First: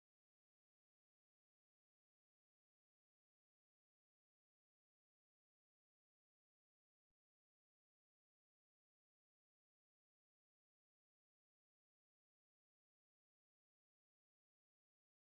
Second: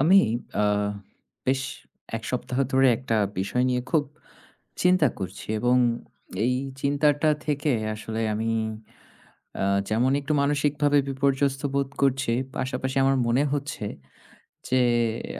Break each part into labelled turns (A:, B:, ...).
A: আমি আ বেশ ১ সপ্তাহ ধরে একটা বিষয় নিয়ে খুব চিন্তা করছি, এবং এই চিন্তাটা থেকে আসলে আমি আ যেমন একটু মানসিকভাবে বিপর্যস্ত বোধ করছি, পাশাপাশি আমার মনে হচ্ছে যে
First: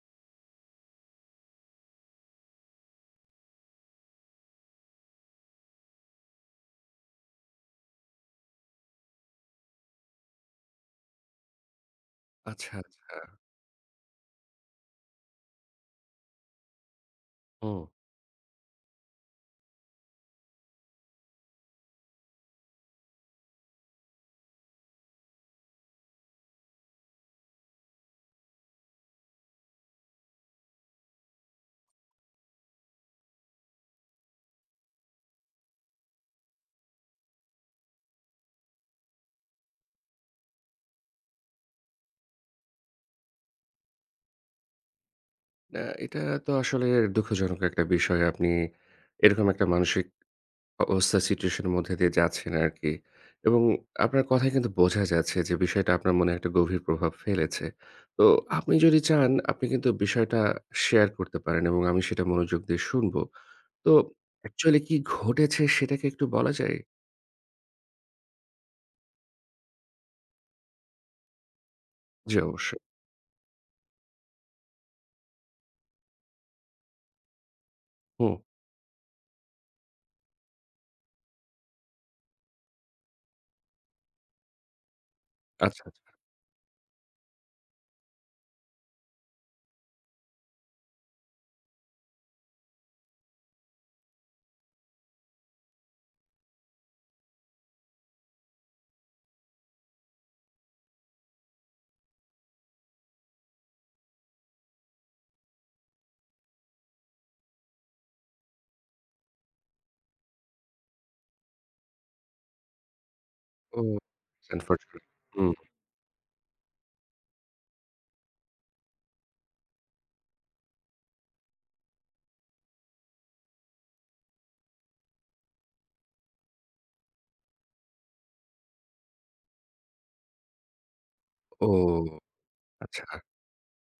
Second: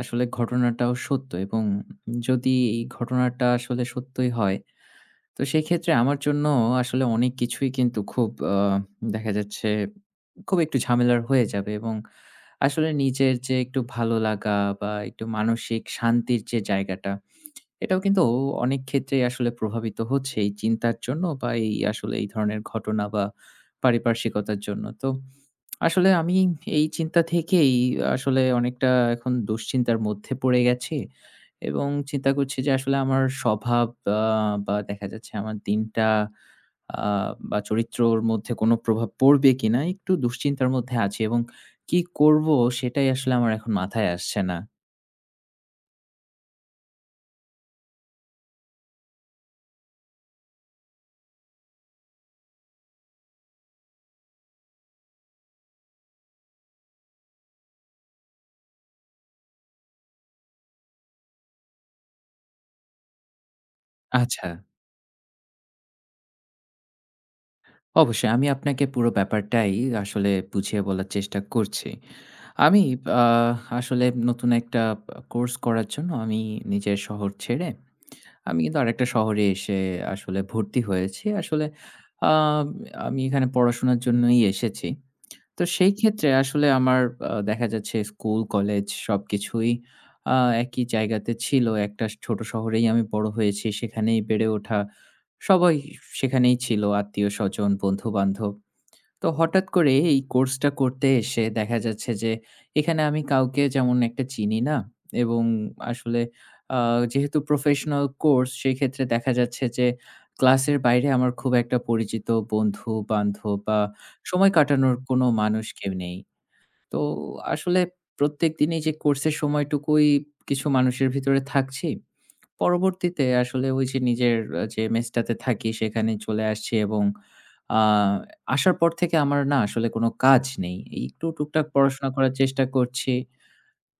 A: আসলে ঘটনাটাও সত্য, এবং যদি এই ঘটনাটা আসলে সত্যই হয়, তো সেক্ষেত্রে আমার জন্য আসলে অনেক কিছুই কিন্তু খুব দেখা যাচ্ছে খুব একটু ঝামেলার হয়ে যাবে, এবং
B: আচ্ছা,
A: আসলে
B: আচ্ছা।
A: নিজের যে একটু ভালো লাগা বা একটু মানসিক শান্তির যে জায়গাটা,
B: হুম।
A: এটাও কিন্তু অনেক ক্ষেত্রেই আসলে প্রভাবিত হচ্ছে এই চিন্তার জন্য বা এই আসলে এই ধরনের ঘটনা বা পারিপার্শ্বিকতার জন্য। তো আসলে আমি এই চিন্তা থেকেই আসলে অনেকটা এখন দুশ্চিন্তার মধ্যে পড়ে গেছি, এবং চিন্তা করছি যে আসলে আমার স্বভাব আ বা দেখা যাচ্ছে আমার দিনটা আ বা চরিত্রর মধ্যে কোনো প্রভাব পড়বে কিনা একটু দুশ্চিন্তার মধ্যে আছি, এবং কি করব সেটাই আসলে আমার এখন মাথায় আসছে না।
B: না, এটা তো আসলে দুঃখজনক একটা বিষয়। আপনি এরকম একটা মানসিক অবস্থা সিচুয়েশন এর মধ্যে দিয়ে যাচ্ছেন আরকি। এবং আপনার কথায় কিন্তু বোঝা যাচ্ছে যে বিষয়টা আপনার মনে একটা গভীর প্রভাব ফেলেছে। তো আপনি যদি চান, আপনি কিন্তু বিষয়টা শেয়ার করতে পারেন এবং আমি সেটা মনোযোগ দিয়ে শুনবো। তো
A: আচ্ছা,
B: অ্যাকচুয়ালি কি ঘটেছে সেটা কি একটু বলা যায়?
A: অবশ্যই আমি আপনাকে পুরো ব্যাপারটাই আসলে বুঝিয়ে বলার চেষ্টা করছি।
B: জি, অবশ্যই।
A: আমি আ আসলে নতুন একটা কোর্স করার জন্য আমি নিজের শহর ছেড়ে
B: হুম।
A: আমি কিন্তু আরেকটা শহরে এসে আসলে ভর্তি হয়েছি। আসলে আ আমি এখানে পড়াশোনার জন্যই এসেছি। তো
B: আচ্ছা,
A: সেই
B: আচ্ছা।
A: ক্ষেত্রে আসলে আমার দেখা যাচ্ছে স্কুল, কলেজ সবকিছুই আ একই জায়গাতে ছিল। একটা ছোট শহরেই আমি বড় হয়েছি। সেখানেই বেড়ে ওঠা। সবাই সেখানেই ছিল। আত্মীয়স্বজন, বন্ধু-বান্ধব। তো হঠাৎ করে এই কোর্সটা করতে এসে দেখা যাচ্ছে যে এখানে আমি কাউকে যেমন একটা চিনি না, এবং আসলে আ যেহেতু প্রফেশনাল কোর্স সেক্ষেত্রে দেখা যাচ্ছে যে ক্লাসের বাইরে আমার খুব একটা পরিচিত বন্ধু-বান্ধব বা
B: ও,
A: সময় কাটানোর
B: আনফরচুনেট।
A: কোনো
B: হুম।
A: মানুষ কেউ নেই। তো আসলে প্রত্যেকদিনই যে কোর্সের সময়টুকুই কিছু মানুষের ভিতরে থাকছি। পরবর্তীতে আসলে ওই যে নিজের যে মেসটাতে থাকি সেখানে চলে আসছি, এবং আ আসার পর থেকে আমার না আসলে কোনো কাজ নেই। এই একটু টুকটাক পড়াশোনা
B: ও,
A: করার চেষ্টা
B: আচ্ছা।
A: করছি।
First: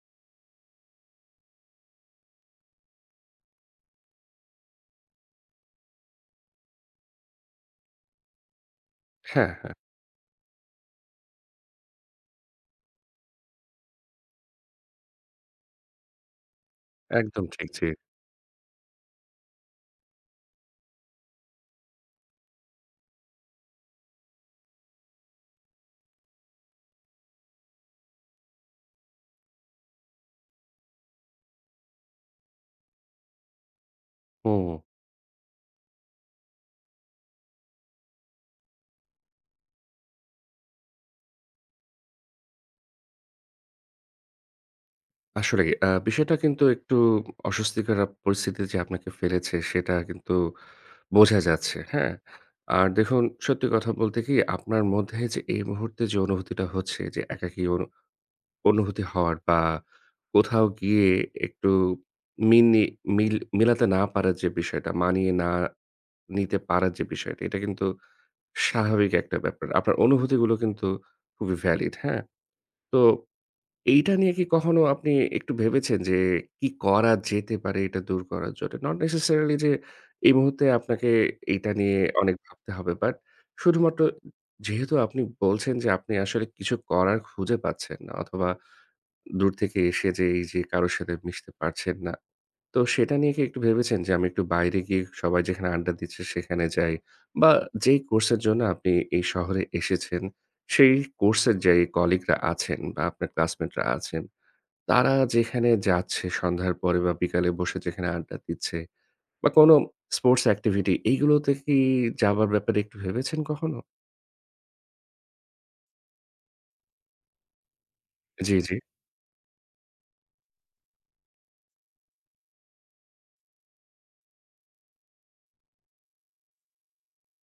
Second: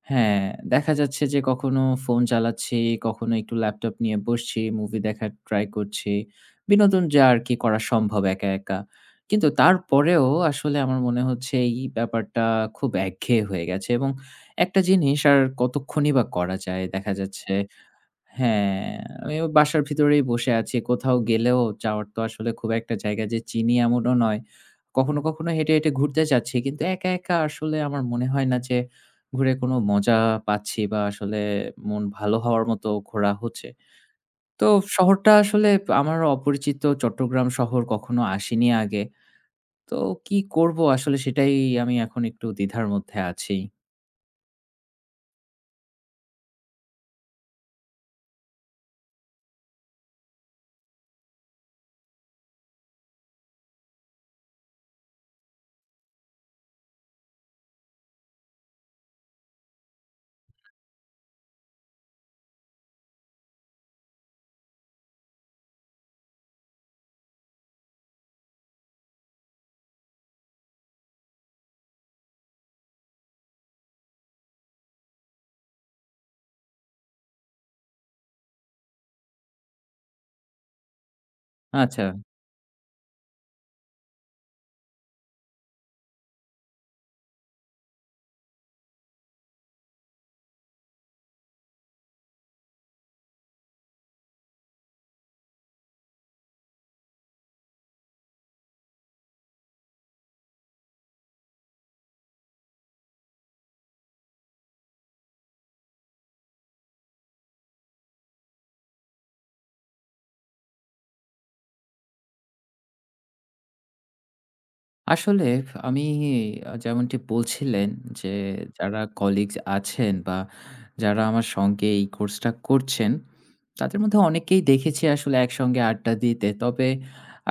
A: হ্যাঁ, দেখা যাচ্ছে যে কখনো ফোন চালাচ্ছি, কখনো একটু ল্যাপটপ নিয়ে বসছি, মুভি দেখার ট্রাই করছি। বিনোদন যা আরকি করা সম্ভব একা, একা। কিন্তু
B: হ্যাঁ, হ্যাঁ।
A: তারপরেও আসলে আমার মনে হচ্ছে এই ব্যাপারটা খুব একঘেয়ে হয়ে গেছে, এবং একটা জিনিস আর কতক্ষণই বা করা যায়? দেখা
B: একদম
A: যাচ্ছে
B: ঠিক। জি।
A: হ্যাঁ, আমিও বাসার ভিতরেই বসে আছি। কোথাও গেলেও যাওয়ার তো আসলে খুব একটা জায়গা যে চিনি এমনও নয়। কখনো, কখনো হেঁটে, হেঁটে ঘুরতে যাচ্ছি। কিন্তু একা, একা আসলে আমার মনে হয় না যে ঘুরে কোনো মজা পাচ্ছি বা আসলে মন ভালো হওয়ার মতো ঘোরা হচ্ছে।
B: হুম,
A: তো শহরটা আসলে আমার অপরিচিত, চট্টগ্রাম শহর কখনো আসিনি আগে। তো কি করব আসলে সেটাই আমি এখন একটু দ্বিধার মধ্যে আছি।
B: আসলেই বিষয়টা কিন্তু একটু অস্বস্তিকর পরিস্থিতিতে যে আপনাকে ফেলেছে সেটা কিন্তু বোঝা যাচ্ছে, হ্যাঁ? আর দেখুন, সত্যি কথা বলতে কি, আপনার মধ্যে যে এই মুহূর্তে যে অনুভূতিটা হচ্ছে, যে একাকী অনুভূতি হওয়ার বা কোথাও গিয়ে একটু মিনি মিল মিলাতে না পারার যে বিষয়টা, মানিয়ে না নিতে পারার যে বিষয়টা, এটা কিন্তু স্বাভাবিক একটা ব্যাপার। আপনার অনুভূতিগুলো কিন্তু খুবই ভ্যালিড, হ্যাঁ? তো এইটা নিয়ে কি কখনো আপনি একটু ভেবেছেন যে কি করা যেতে পারে এটা দূর করার জন্য? নট নেসেসারিলি যে এই মুহূর্তে আপনাকে এইটা নিয়ে
A: আচ্ছা।
B: অনেক ভাবতে হবে। বাট শুধুমাত্র যেহেতু আপনি বলছেন যে আপনি আসলে কিছু করার খুঁজে পাচ্ছেন না, অথবা দূর থেকে এসে যে এই যে কারো সাথে মিশতে পারছেন না। তো সেটা নিয়ে কি একটু ভেবেছেন যে আমি একটু বাইরে গিয়ে সবাই যেখানে আড্ডা দিচ্ছে সেখানে যাই, বা যেই কোর্সের জন্য আপনি এই শহরে এসেছেন, সেই কোর্সের যে কলিগরা আছেন বা আপনার ক্লাসমেটরা আছেন, তারা যেখানে যাচ্ছে সন্ধ্যার পরে বা বিকালে বসে যেখানে আড্ডা দিচ্ছে, বা কোনো স্পোর্টস অ্যাক্টিভিটি, এইগুলোতে কি যাবার ব্যাপারে একটু ভেবেছেন কখনো?
A: আসলে আমি যেমনটি বলছিলেন যে
B: জি, জি।
A: যারা কলিগস আছেন বা যারা আমার সঙ্গে এই কোর্সটা করছেন, তাদের মধ্যে অনেককেই দেখেছি আসলে একসঙ্গে আড্ডা দিতে। তবে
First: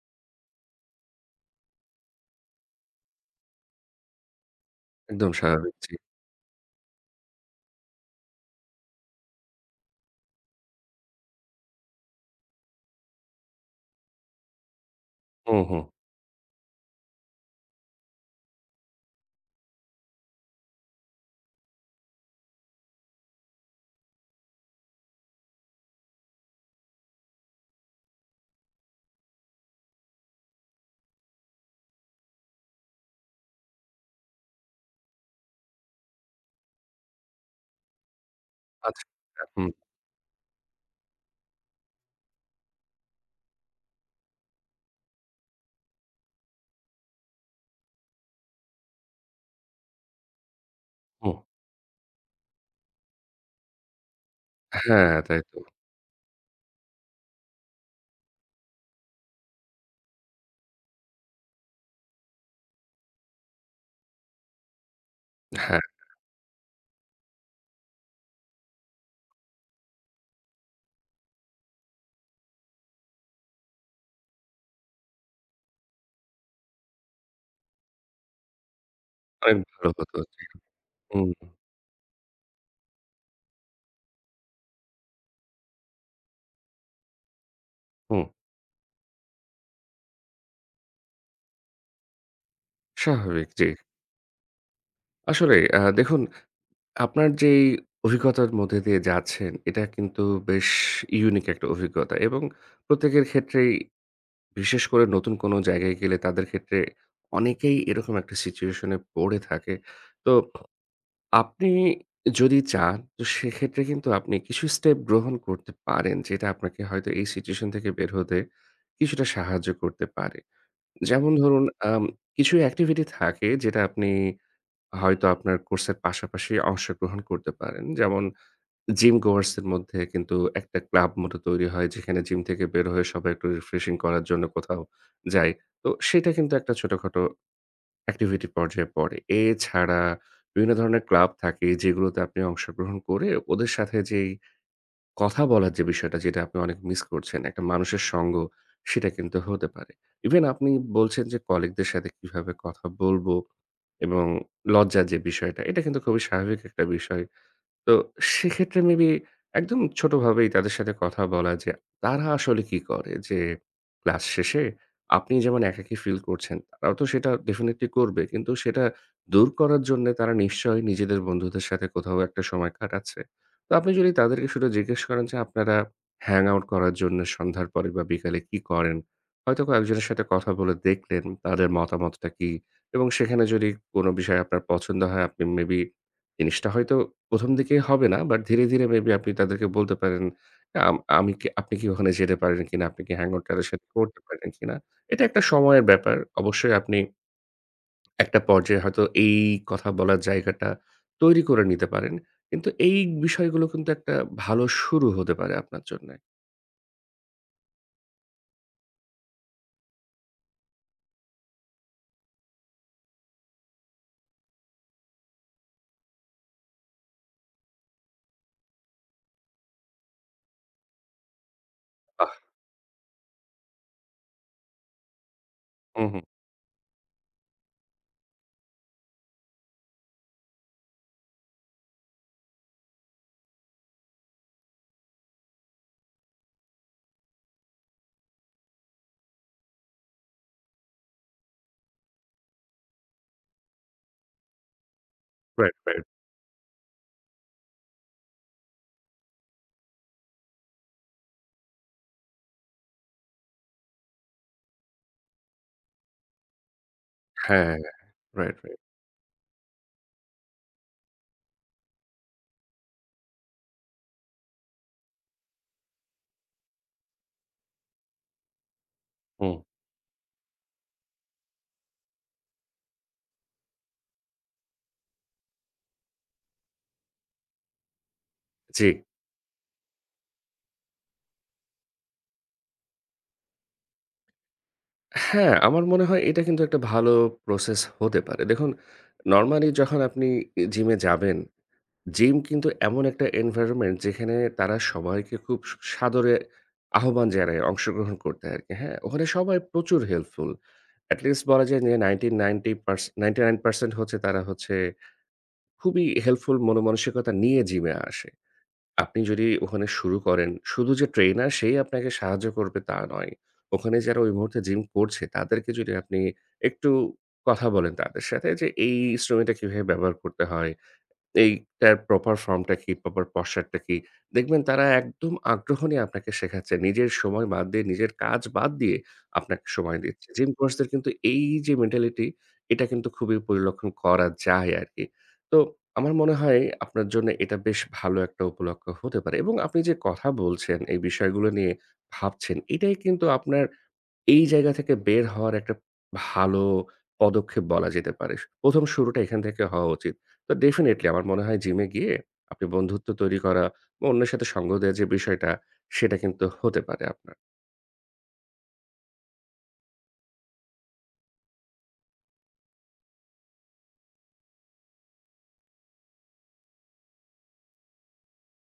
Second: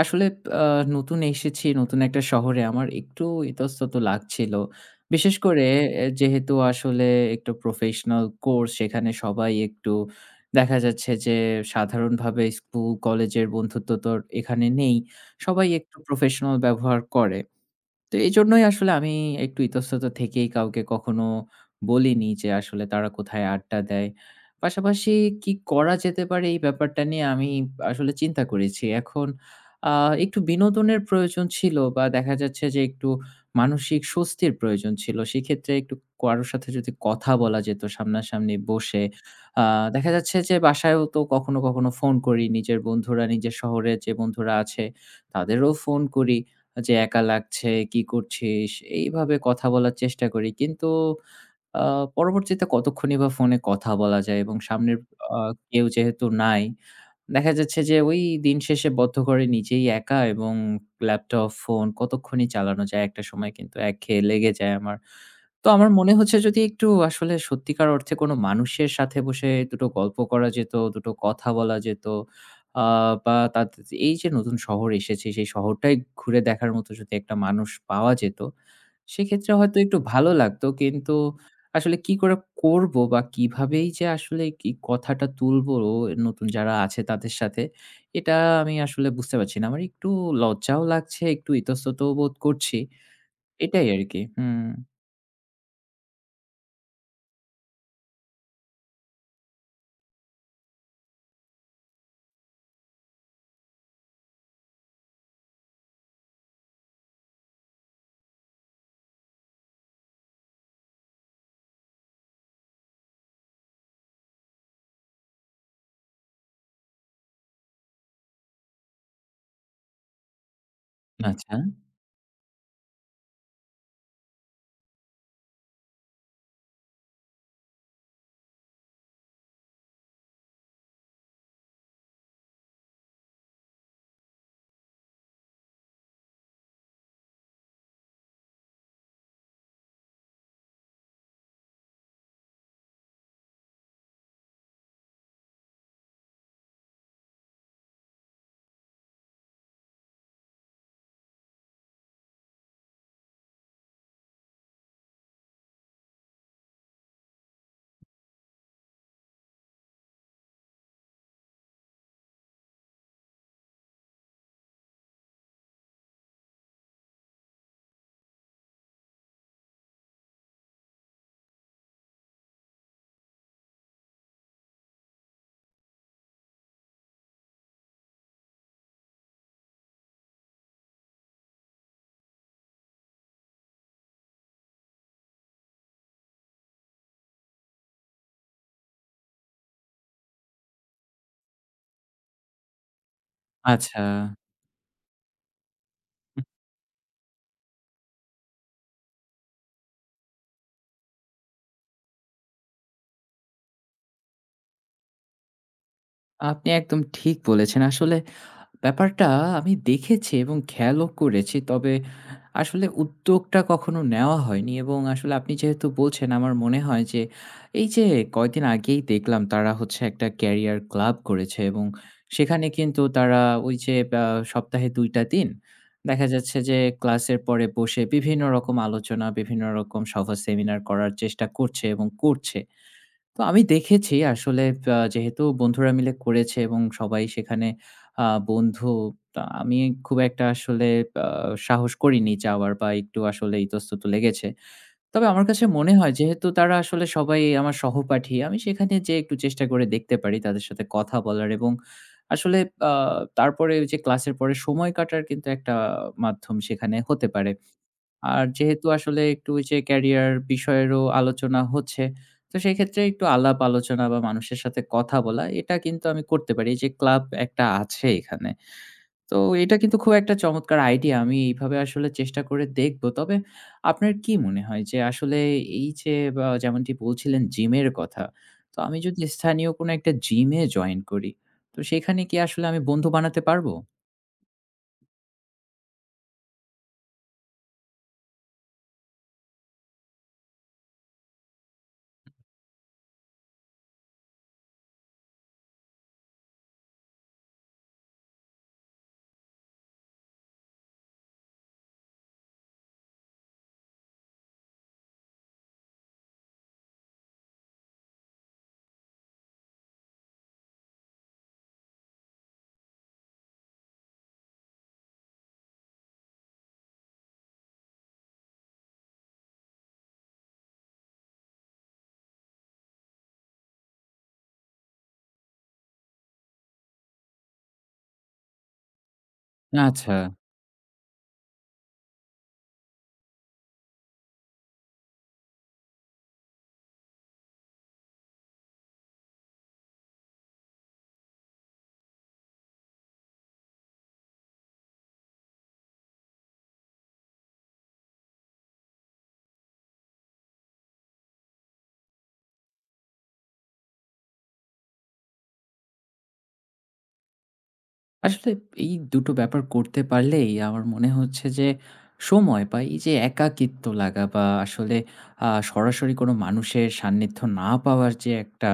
A: আসলে আ নতুন এসেছি, নতুন একটা শহরে আমার একটু ইতস্তত লাগছিল।
B: একদম
A: বিশেষ করে
B: স্বাভাবিক। জি।
A: এ যেহেতু আসলে একটু প্রফেশনাল কোর্স সেখানে সবাই একটু দেখা যাচ্ছে যে সাধারণভাবে স্কুল, কলেজের বন্ধুত্ব তো আর এখানে নেই।
B: হুম,
A: সবাই
B: হুম।
A: একটু প্রফেশনাল ব্যবহার করে। তো এজন্যই আসলে আমি একটু ইতস্তত থেকেই কাউকে কখনো বলিনি যে আসলে তারা কোথায় আড্ডা দেয়। পাশাপাশি কি করা যেতে পারে এই ব্যাপারটা নিয়ে আমি আসলে চিন্তা করেছি। এখন আ একটু বিনোদনের প্রয়োজন ছিল বা দেখা যাচ্ছে যে একটু মানসিক স্বস্তির প্রয়োজন ছিল। সেক্ষেত্রে একটু কারো সাথে যদি কথা বলা যেত সামনাসামনি বসে।
B: আচ্ছা।
A: আ
B: হুম,
A: দেখা যাচ্ছে যে বাসায়ও তো কখনো, কখনো ফোন করি। নিজের বন্ধুরা নিজের শহরে যে বন্ধুরা আছে তাদেরও ফোন করি। যে একা লাগছে, "কি করছিস?" এইভাবে কথা বলার চেষ্টা করি। কিন্তু
B: হুম।
A: আ পরবর্তীতে কতক্ষণই বা ফোনে কথা বলা যায়, এবং সামনের
B: হ্যাঁ,
A: আ
B: তাই তো।
A: কেউ যেহেতু নাই দেখা যাচ্ছে যে ওই দিন শেষে বদ্ধঘরে নিজেই একা, এবং ল্যাপটপ, ফোন কতক্ষণই চালানো যায়, একটা সময় কিন্তু একঘেয়ে লেগে যায় আমার। তো
B: হ্যাঁ,
A: আমার মনে হচ্ছে যদি একটু আসলে সত্যিকার অর্থে কোনো মানুষের সাথে বসে দুটো গল্প করা যেত, দুটো কথা বলা যেত, আ বা তাতে এই যে নতুন শহর এসেছি সেই শহরটাই ঘুরে দেখার মতো যদি একটা মানুষ পাওয়া যেত, সেক্ষেত্রে
B: অনেক
A: হয়তো
B: ভালো
A: একটু
B: হতো।
A: ভালো
B: জি।
A: লাগতো। কিন্তু
B: হুম,
A: আসলে কি করে করব বা কিভাবেই যে আসলে কি কথাটা তুলবো নতুন যারা আছে তাদের সাথে,
B: হুম।
A: এটা আমি আসলে বুঝতে পারছি না। আমার একটু লজ্জাও লাগছে, একটু ইতস্ততও বোধ করছি।
B: স্বাভাবিক, জি।
A: এটাই আরকি। হুম,
B: আসলে দেখুন, আপনার যেই অভিজ্ঞতার মধ্যে দিয়ে যাচ্ছেন, এটা কিন্তু বেশ ইউনিক একটা অভিজ্ঞতা এবং প্রত্যেকের ক্ষেত্রেই, বিশেষ করে নতুন কোনো জায়গায় গেলে তাদের ক্ষেত্রে, অনেকেই এরকম একটা সিচুয়েশন এ পড়ে থাকে। তো আপনি যদি চান তো সেক্ষেত্রে কিন্তু আপনি কিছু স্টেপ গ্রহণ করতে পারেন যেটা আপনাকে হয়তো এই সিচুয়েশন থেকে বের হতে কিছুটা সাহায্য করতে পারে। যেমন
A: আচ্ছা,
B: ধরুন, আম কিছু অ্যাক্টিভিটি থাকে যেটা আপনি হয়তো আপনার কোর্সের পাশাপাশি অংশগ্রহণ করতে পারেন। যেমন জিম গোয়ার্স এর মধ্যে কিন্তু একটা ক্লাব মতো তৈরি হয় যেখানে জিম থেকে বের হয়ে সবাই একটু রিফ্রেশিং করার জন্য কোথাও যায়। তো সেটা কিন্তু একটা ছোটখাটো অ্যাক্টিভিটি পর্যায়ে পড়ে। এছাড়া বিভিন্ন ধরনের ক্লাব থাকে যেগুলোতে আপনি অংশগ্রহণ করে ওদের সাথে যেই কথা বলার যে বিষয়টা, যেটা আপনি অনেক মিস করছেন, একটা মানুষের সঙ্গ, সেটা কিন্তু হতে পারে। ইভেন আপনি বলছেন যে কলিগদের সাথে কিভাবে কথা বলব এবং লজ্জার যে বিষয়টা, এটা কিন্তু খুবই স্বাভাবিক একটা বিষয়। তো সেক্ষেত্রে মেবি একদম ছোটভাবেই তাদের সাথে কথা বলা, যে তারা আসলে কি করে, যে ক্লাস শেষে আপনি যেমন একাকী ফিল করছেন তারাও তো সেটা ডেফিনেটলি করবে, কিন্তু সেটা দূর করার জন্য তারা নিশ্চয়ই নিজেদের বন্ধুদের সাথে কোথাও একটা সময় কাটাচ্ছে। তো আপনি যদি তাদেরকে শুধু জিজ্ঞেস করেন যে আপনারা হ্যাং আউট করার জন্য সন্ধ্যার পরে বা বিকালে কি করেন, হয়তো কয়েকজনের সাথে কথা বলে দেখলেন তাদের মতামতটা কি, এবং সেখানে যদি কোনো বিষয় আপনার পছন্দ হয়, আপনি মেবি জিনিসটা হয়তো ১ম দিকে হবে না, বাট ধীরে, ধীরে মেবি আপনি তাদেরকে বলতে পারেন, আমি কি, আপনি কি ওখানে যেতে পারেন কিনা? আপনি কি হ্যাং আউট তাদের সাথে
A: আচ্ছা।
B: করতে পারেন কিনা? এটা একটা সময়ের ব্যাপার।
A: হুম,
B: অবশ্যই আপনি একটা পর্যায়ে হয়তো এই কথা বলার জায়গাটা তৈরি করে নিতে পারেন। কিন্তু এই বিষয়গুলো কিন্তু একটা ভালো শুরু হতে পারে আপনার জন্যে।
A: আপনি একদম ঠিক বলেছেন। আসলে ব্যাপারটা আমি দেখেছি এবং খেয়ালও করেছি। তবে আসলে উদ্যোগটা কখনো নেওয়া হয়নি, এবং আসলে আপনি যেহেতু বলছেন আমার মনে হয় যে, এই যে কয়দিন আগেই দেখলাম তারা হচ্ছে একটা ক্যারিয়ার ক্লাব করেছে, এবং
B: বাহ!
A: সেখানে কিন্তু তারা ওই যে আ সপ্তাহে ২ টা দিন
B: হুম, হুম।
A: দেখা যাচ্ছে যে ক্লাসের পরে বসে বিভিন্ন রকম আলোচনা, বিভিন্ন রকম সভা, সেমিনার করার চেষ্টা করছে এবং করছে। তো আমি দেখেছি আসলে যেহেতু বন্ধুরা মিলে করেছে এবং সবাই সেখানে বন্ধু, তা আমি খুব একটা আসলে আ সাহস করিনি যাওয়ার বা একটু আসলে ইতস্তত লেগেছে। তবে আমার কাছে
B: রাইট,
A: মনে
B: রাইট।
A: হয় যেহেতু তারা আসলে সবাই আমার সহপাঠী, আমি সেখানে যেয়ে একটু চেষ্টা করে দেখতে পারি তাদের সাথে কথা বলার, এবং আসলে আ তারপরে ওই যে ক্লাসের পরে সময় কাটার কিন্তু একটা মাধ্যম সেখানে হতে পারে।
B: হ্যাঁ,
A: আর
B: রাইট, রাইট।
A: যেহেতু আসলে একটু ওই যে ক্যারিয়ার বিষয়েরও আলোচনা হচ্ছে, তো সেক্ষেত্রে একটু আলাপ আলোচনা বা মানুষের সাথে কথা বলা এটা কিন্তু আমি করতে পারি। এই যে ক্লাব একটা আছে এখানে। তো
B: হুম,
A: এটা কিন্তু খুব একটা চমৎকার আইডিয়া। আমি এইভাবে আসলে চেষ্টা করে দেখব। তবে আপনার কি মনে হয় যে আসলে এই যে বা যেমনটি বলছিলেন জিমের কথা, তো
B: জি।
A: আমি যদি স্থানীয় কোনো একটা জিমে জয়েন করি, তো সেখানে কি আসলে আমি বন্ধু বানাতে পারবো?
B: হ্যাঁ, আমার মনে হয় এটা কিন্তু একটা ভালো প্রসেস হতে পারে। দেখুন, নরমালি যখন আপনি জিমে যাবেন, জিম কিন্তু এমন একটা এনভায়রনমেন্ট যেখানে তারা সবাইকে খুব সাদরে আহ্বান জানায় অংশগ্রহণ করতে আরকি, হ্যাঁ? ওখানে সবাই প্রচুর হেল্পফুল। এট লিস্ট বলা যায় যে 90% 99% হচ্ছে, তারা হচ্ছে খুবই হেল্পফুল মনোমানসিকতা নিয়ে জিমে আসে। আপনি যদি ওখানে শুরু করেন, শুধু যে ট্রেইনার সেই আপনাকে সাহায্য করবে তা নয়। ওখানে যারা ওই মুহূর্তে জিম করছে তাদেরকে যদি আপনি একটু কথা বলেন তাদের সাথে যে এই ইনস্ট্রুমেন্টটা কিভাবে ব্যবহার করতে হয়? এইটার প্রপার ফর্মটা কি, প্রপার পশ্চারটা কি? দেখবেন তারা একদম আগ্রহ নিয়ে আপনাকে শেখাচ্ছে। নিজের সময় বাদ দিয়ে, নিজের কাজ বাদ দিয়ে আপনাকে সময়
A: আচ্ছা।
B: দিচ্ছে। জিম কোর্সদের কিন্তু এই যে মেন্টালিটি, এটা কিন্তু খুবই পরিলক্ষণ করা যায় আরকি। তো আমার মনে হয় আপনার জন্য এটা বেশ ভালো একটা উপলক্ষ হতে পারে, এবং আপনি যে কথা বলছেন, এই বিষয়গুলো নিয়ে ভাবছেন, এটাই কিন্তু আপনার এই জায়গা থেকে বের হওয়ার একটা ভালো পদক্ষেপ বলা যেতে পারে। ১ম শুরুটা এখান থেকে হওয়া উচিত। তো ডেফিনিটলি আমার মনে হয় জিমে গিয়ে আপনি বন্ধুত্ব তৈরি করা বা অন্যের সাথে সঙ্গ দেওয়ার যে বিষয়টা, সেটা কিন্তু হতে পারে আপনার।
A: আসলে এই ২ টো ব্যাপার করতে পারলেই আমার মনে হচ্ছে যে সময় বা এই যে একাকিত্ব লাগা বা আসলে সরাসরি কোনো মানুষের সান্নিধ্য না পাওয়ার যে একটা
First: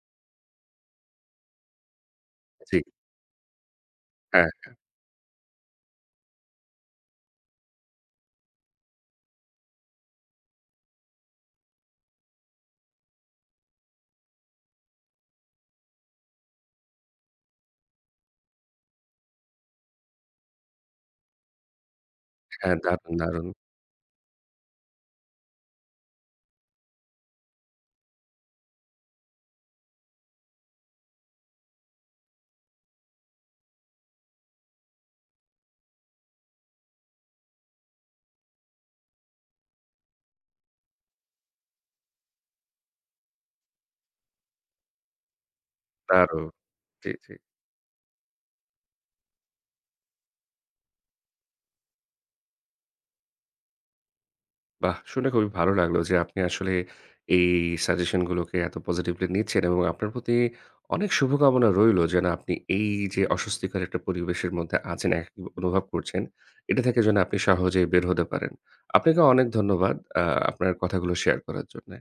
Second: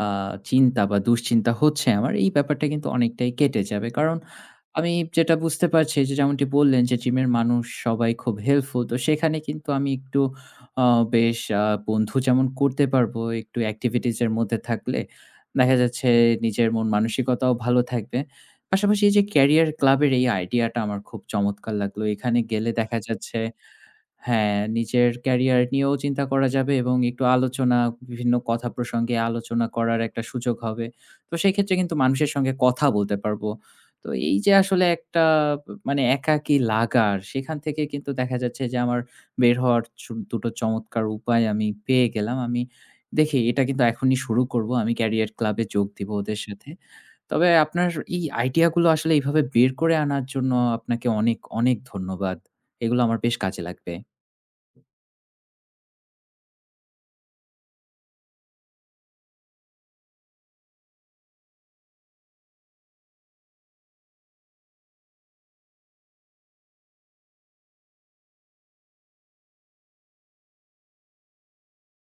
A: আ চিন্তা বা দুশ্চিন্তা হচ্ছে আমার, এই ব্যাপারটা
B: জি।
A: কিন্তু অনেকটাই কেটে যাবে। কারণ
B: হ্যাঁ,
A: আমি যেটা বুঝতে পারছি যে যেমনটি বললেন যে জিমের মানুষ সবাই খুব হেল্পফুল। তো সেখানে কিন্তু আমি একটু আ বেশ বন্ধু যেমন করতে পারবো, একটু এক্টিভিটিজ এর মধ্যে থাকলে দেখা যাচ্ছে নিজের মন মানসিকতাও ভালো থাকবে। পাশাপাশি এই যে ক্যারিয়ার ক্লাবের এই আইডিয়াটা আমার খুব চমৎকার লাগলো। এখানে গেলে
B: হ্যাঁ,
A: দেখা
B: দারুণ,
A: যাচ্ছে
B: দারুণ,
A: হ্যাঁ, নিজের ক্যারিয়ার নিয়েও চিন্তা করা যাবে, এবং একটু আলোচনা, বিভিন্ন কথা প্রসঙ্গে আলোচনা করার একটা সুযোগ হবে। তো সেক্ষেত্রে কিন্তু মানুষের সঙ্গে কথা বলতে পারবো। তো এই যে আসলে একটা মানে একাকী লাগার, সেখান থেকে কিন্তু দেখা যাচ্ছে যে আমার বের হওয়ার ২ টো চমৎকার উপায় আমি পেয়ে গেলাম। আমি দেখি এটা কিন্তু এখনই শুরু করব। আমি ক্যারিয়ার ক্লাবে যোগ দিব ওদের
B: দারুণ।
A: সাথে।
B: জি, জি।
A: তবে আপনার এই আইডিয়া গুলো আসলে এইভাবে বের করে আনার জন্য আপনাকে অনেক, অনেক ধন্যবাদ। এগুলো আমার বেশ কাজে লাগবে।
B: বাহ! শুনে খুবই ভালো লাগলো যে আপনি আসলে এই সাজেশন গুলোকে এত পজিটিভলি নিচ্ছেন এবং আপনার প্রতি অনেক শুভকামনা রইলো যেন আপনি এই যে অস্বস্তিকর একটা পরিবেশের মধ্যে আছেন, একাকী অনুভব করছেন, এটা থেকে যেন আপনি সহজেই বের হতে পারেন। আপনাকে অনেক ধন্যবাদ আ আপনার কথাগুলো শেয়ার করার জন্যে।